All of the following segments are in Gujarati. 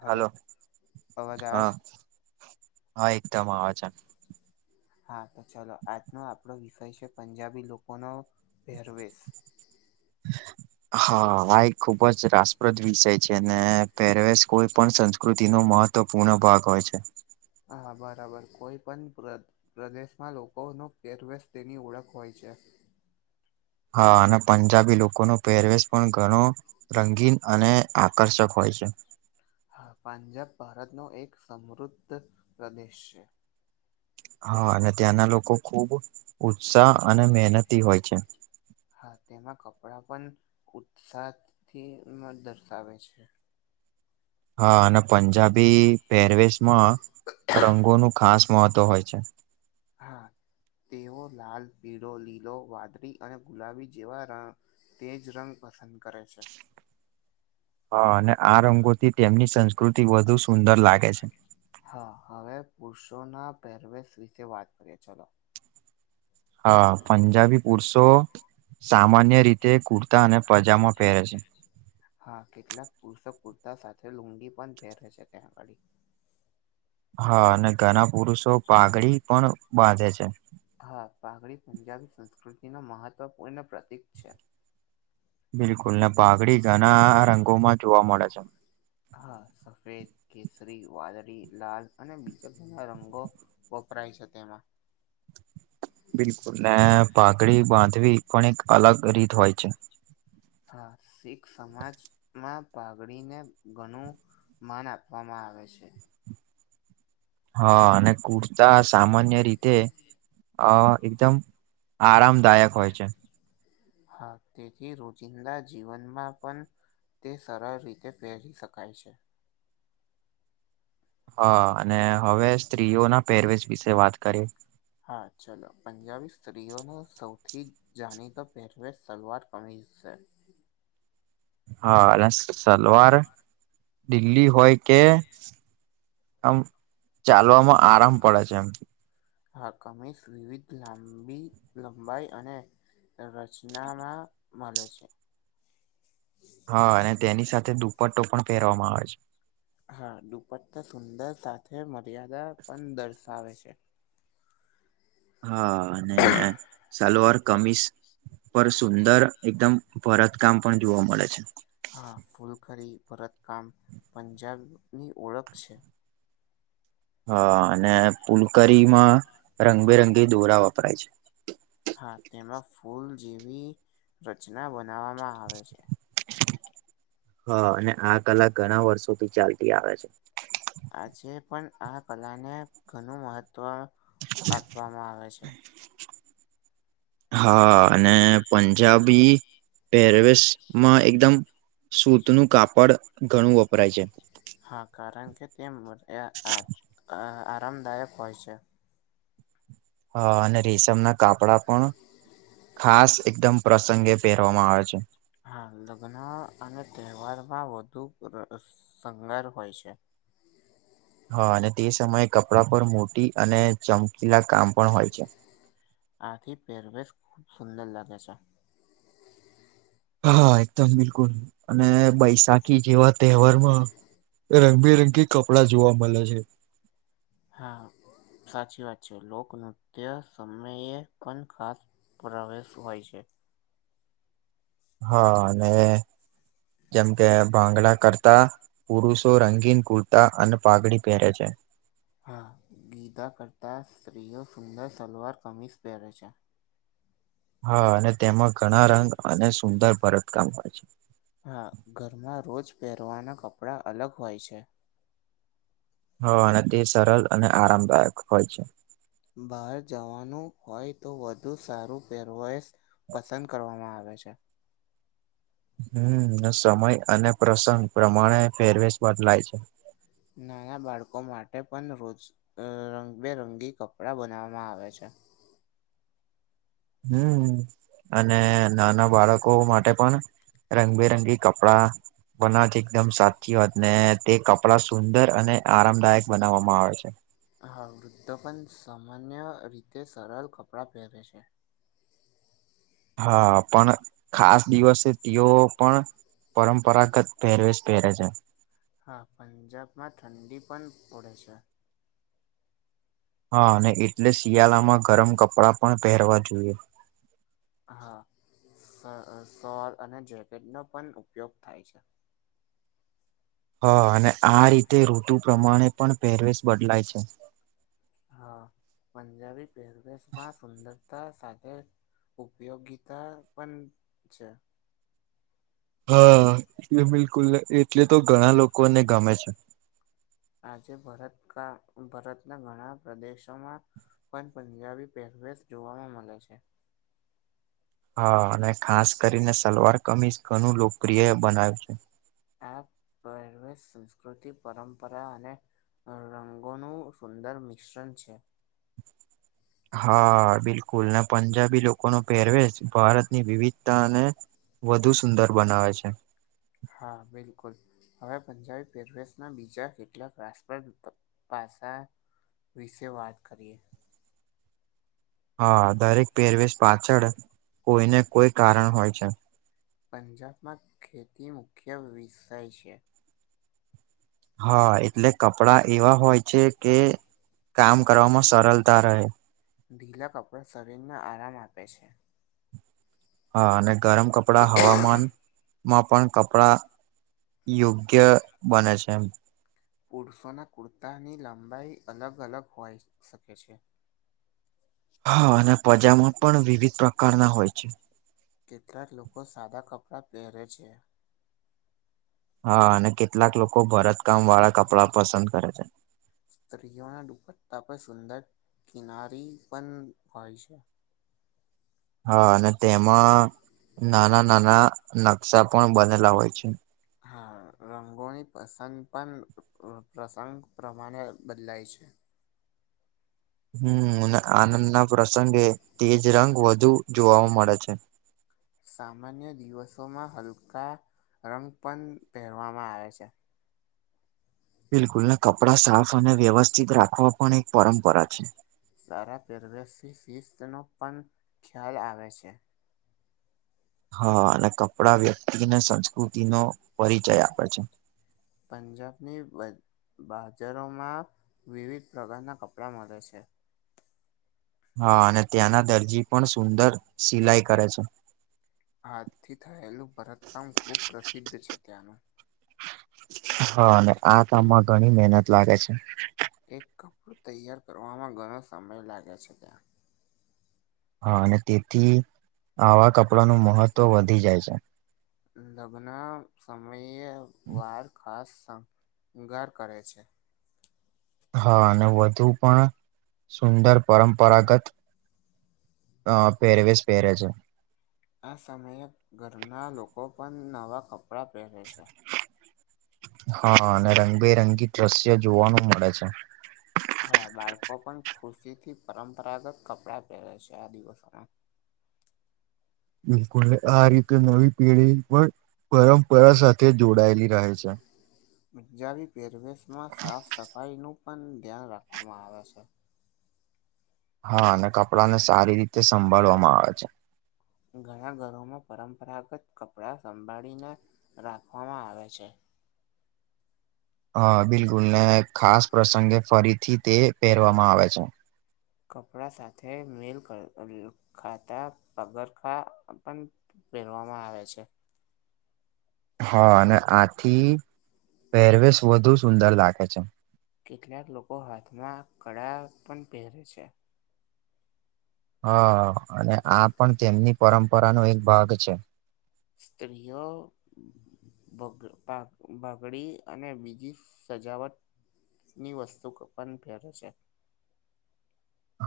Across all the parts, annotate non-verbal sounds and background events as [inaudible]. હલો અવાજ આવે હા છ. હા એકદમ આવે છે. હા તો ચલો આજનો આપણો વિષય છે પંજાબી લોકોનો પહેરવેશ. [inaudible] હા આ એક ખુબ જ રાસપ્રદ વિષય છે અને પેહરવેેશ કોઈ પણ સંસ્કૃતિ નો મહ ત્વ પુર્ણ ભાગ હોય છે. હા બરાબર કોઈ પણ પ્ર પ્રદેશમાં લોકોનો પેરવેશ તેની ઓળખ હોય છે. હા અને પંજાબી લોકોનો પહેરવેશ પણ ઘણો રંગીન અને આકર્ષક હોય છે. હા પંજાબ ભારતનો એક સમૃદ્ધ પ્રદેશ છે. હા અને ત્યાંના લોકો ખુબ ઉત્સાહ અને મહેનતી હોય છે. હા તેમાં કપડા પન ઉત્સાહથી ન દર્શાવે છે હા અન પંજાબી પહેરવેશમાં રંગોનું ખાસ મહત્વ હોય છે. હા તેઓ લાલ, પીળો, લીલો, વાદળી અને ગુલાબી જેવા ર તેજ રંગ પસંદ કરે છે. હા અને આ રંગોથી તેમની સંસ્કૃતિ વધુ સુંદર લાગે છે હા હવે પુરુષો ના પહેરવેશ વિશે વાત કરીએ ચલો. હા પંજાબી પુરુષો સામાન્ય રીતે કુર્તા અને પજામા પહેરે છે. હા કેટલાક પુરષક કુર્તા સાથે લુંગી પન પેરે છે ત્યાં આગાળી. હા અને ઘના પુરુષો પાઘડી પણ બાંધે છે. હા પાઘડી પંજાબી સંસ્કૃતિ ન મહત્વપૂર્ણ પ્રતિક છે. બિલકુલ ને પાઘડી ઘણા રંગોમાં જોવા મળે છે. હા સફેદ, કેસરી, વાદળી, લાલ અને બીજા ઘણા રંગો વપરાય છે તેમાં. બિલકુલ ને પાઘડી બાંધવી પણ એક અલગ રીત હોય છે. હા શીખ સમાજમાં પાાગડીને ઘનું માન આપવામાં આવે છે. હા અને કુર્તા સામાન્ય રીતે અ એકદમ આરામદાયક હોય છે. હા તેથી રોજિંદા જીવનમાં પન તે સરળ રીતે પહેરી શકાય છે. હા અને હવે સ્ત્રીઓ ના પેરવેજ વિશે વાત કરીએ હા ચલો પંજાબી સ્ત્રીઓનો સૌથી જાણીતા પહેરવેેશ સલવાર કમીશ છે હા અને સલવાર દિલ્લી હોય કે આમ ચાલવામાં ચાલવા પણ આરામ પડે છે એમ પણ હા કમીસ વિવિધ લાંબી લંબાઈ અને તે રચનામાં મળે છે હા અને તેની સાથે દુપટ્ટો પણ પહેરવામાં આવે છે હા દુપટા સુંદર સાથે મર્યાદા પણ દર્શાવે છે હા અને સલવાર કમીસ પર સુંદર એકદમ ભરત કામ પણ જોવા મળે છે હા ફૂલકરી ભરતકામ પંજાબની ઓળખ છે હા અને પુલકરીમાં રંગબેરંગી દોરા વપરાય છે હા તેમાં ફૂલ જેવી રચના બનાવામાં આવે છે હા અને આ કલા ઘણા વર્ષોથી ચાલતી આવે છે આજે પણ આ કલાને ઘણું મહત્વ આપવામાં આવે છે હા અને પંજાબી પહેરવેશ માં એકદમ સૂત નું કાપડ ઘણું વપ હા કારણ કે તે અ આરામદાયક હોય છે હ અને રેશમના કાપડા પણ ખાસ એકદમ પ્રસંગે પહેરવામાં આવે છે હા લગ્ન અને તહેવારમાં વધુ શંગાર હોય છે હા અને તે સમયે કપડા પર મોટી અને ચમકેલા કામ પણ હોય છે આથી પેરવેશ ખુબ સુંદર લાગે છે હા હા એકદમ બિલકુલ અને બૈશાખી જેવા તહેવારમાં રંગબેરંગી કપડાં જોવા મળે છે હા સાચી વાત છે લોકનૃત્ય સમયે પણ ખાસ પુરાવેશ હોય છે હા અને જેમ કે ભાંગડા કરતા પુરુષો રંગીન કુર્તા અને પાગડી પહેરે છે હા ગીતા કરતા સ્ત્રીઓ સુંદર સલવાર કમીઝ પહેરે છે. હા અને તેમાં ઘણા રંગ અને સુંદર ભરતકામ હોય છે. હા ઘરમાં રોજ પહેરવાના કપડાં અલગ હોય છે હ અને તે સરળ અને આરામદાયક હોય છે. બહાર જવાનું હોય તો વધુ સારું પેરવેશ પસંદ કરવામાં આવે છે. હમ ને સમય અને પ્રસંગ પ્રમાણે ફેરવેશ બદલાય છે. નાના બાળકો માટે પણ રોજ રંગબેરંગી કપડાં બનાવામાં આવે છે. હમ અને નાના બાળકો માટે પણ રંગબેરંગી કપડા બનાવાથી એકદમ સાચી વાત ને તે કપડા સુંદર અને આરામદાયક બનાવામાં આવે છે. હા વૃદ્દો પણ સામાન્ય રીતે સરળ કપડાં પહેરે છે. હા પણ ખાસ દિવસે તીઓ પણ પરંપરાગત પહેરવેશ પહેરે છે. હા પંજાબમાં ઠંડી પણ પડે છે. હા અને એટલે શિયાળામાં ગરમ કપડાં પણ પહેરવા જોએ. હા સ સોલ અને જેકેટનો પણ ઉપયોગ થાય છે. હ અને આ રીતે ઋતુ પ્રમાણે પણ પહેરવેશ બદલાય છે. હ પંજાબી પહેરવેશમાં સુંદ તા સાથે ઉપયોગીતા પન છે. હા એટલે બિલકુલ એટલે તો ઘણા લોકોને ગમે છે. આજે ભરત કા ભરતના ઘણા પ્રદેશોમાં પન પંજાબી પહેરવેશ જોવામાં મલે છે. હા અને ખાસ કરીને સલવાર કમીજ ઘણું લોકપ્રિય બનાવ છે. આ પહેરવેશ સંસ્કૃતિ પરંપરા અને રંગોનું સુંદર મિશ્રણ છે. હા બિલકુલ ને પંજાબી લોકોનુ પહેરવેશ ભારતની વિવિધતા અને વધુ સુંદર બનાવે છે. હા બિલકુલ હવે પંજાબી પહેરવેશના બીજા કેટલાક રાષ્ટ્રપરદ પાસા વિશે વાત કરીએ. હ દરેક પેરવેશ પાછળ કોઈને કોઈ કારણ હોય છે. પંજાબમાં ખેતી મુખ્ય વિષય છે. હ એટલે કપડા એવા હોય છે, કે કામ કરવામાં સરલતા રહે ઢીલા કપડા શરીરને આરામ આપે છે. હ અને ગરમ કપડા હવામાન માં પણ કપડા યોગ્ય બને છે, એમ પુરુષોના કુર્તાની લંબાઈ અલગ અલગ હોઈ શકે છે. હા અને પજામા પણ વિવિધ પ્રકારના હોય છે. કેટલાક લોકો સાદા કપડાં પહેરે છે. હા અને કેટલાક લોકો ભરતકામ વાળા કપડાં પસંદ કરે છે. સ્ત્રીઓના દુપટ્ટા પર સુંદર કિનારી પન હોય છે. હ અને તેમાં નાના નાના નકશા પણ બનેલા હોય છે. હા રંગોની પસંદ પણ પ્રસંગ પ્રમાણે બદલાય છે. હમ આનંદના પ્રસંગે તેજ રંગ વધુ જોવા મળે છે. સામાન્ય દિવસોમાં હલકા રંગ પન પહેરવામાં આવે છે. બિલકુલ ને કપડા સાફ અને વ્યવસ્થિત રાખવા પણ એક પરંપરા છે. સારા પેરવેસી શિસ્તનો પણ ખ્યાલ આવે છે. હ અને કપડા વ્યક્તિને સંસ્કૃતિનો પરિચય આપે છે. પંજાબની બ બાજારોમાં વિવિધ પ્રકારનાં કપડાં મલે છે. હા અને ત્યાંના દરજી પણ સુંદર સિલાઈ કરે છે. હાથથી થયેલું ભરતકામ ખૂબ પ્રસિદ્ધ છે, ત્યાંનું હા અને આ કામમાં ઘણી મહેનત લાગે છે. એક કપડું તૈયાર કરવામાં ઘણો સમય લાગે છે, ત્યાં હ અને તેથી આવા કપડાનું મહત્વ વધી જાય છે. લગ્ન સમયે વાર ખાસ શંગાર કરે છે. હ અને વધુ પણ સુંદર પરંપરાગત અ પેરવેસ પેરે છે. આ સમયે ઘરના લોકો પન નવા કપડાં પહેરે છે. હ અને રંગબેરંગી દ્રશ્ય જોવાનું મળે છે. હા, બાળકો પણ ખુશી થી પરંપરાગત કપડા પહેરે છે, આ દિવસોમાં. બિલકુલ, આ રીતે નવી પેઢી પણ પરંપરા સાથે જોડાયેલી રહે છે. ઉજ પરવેશમાં સાફ સફાઈ નું પણ ધ્યાન રાખવામાં આવે છે. હા, અને કપડાને સારી રીતે સંભાળવામાં આવે છે. ઘણા ઘરોમાં પરંપરાગત કપડાં સંભાળીને રાખવામાં આવે છે. હ, બિલકુલ ને, ખાસ પ્રસંગે ફરીથી તે પહેરવામાં આવે છે. કપડા સાથે મિલ ખાતા પગરખા પણ પહેરવામાં આવે છે. હા, અને આથી પહેરવેશ વધુ સુંદર રાખે છે. કેટલાક લોકો હાથમાં કળા પણ પહેરે છે. હ, અને આ પણ તેમની પરંપરા નો એક ભાગ છે. સ્ત્રીયો. બગડી, અને બીજી સજાવટ ની વસ્તુ પણ પેરે છે.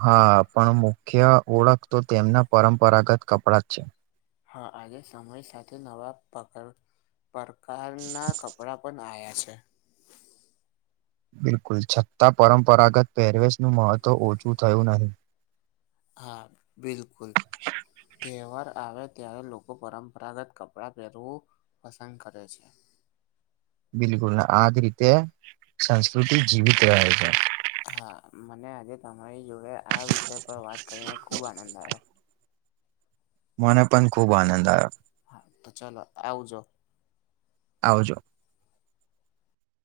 હા, પણ મુખ્ય ઓળખ તો તેમના પરંપરાગત કપડા જ છે. હા, આજે સમય સાથે નવા પક પ્રકારના કપડા પણ આવ્યા છે. બિલકુલ, છતાં પરંપરાગત પહેરવેશનું મહત્વ ઓછું થયું નહી. હા, બિલકુલ તહેવાર આવ્યા‌. ત્યારે લોકો પરંપરાગત કપડાં પહેરવું પસંદ કરે છે. બિલકુલ, આજ રીતે સંસ્કૃતિ જીવિત રહે છે. હા, મને આજે તમારી જોડે આ વિષય પર વાત કરીને ખૂબ આનંદ આવ્યો. મને પણ ખૂબ આનંદ આવ્યો. હા, તો ચાલ આવજો. આવજો.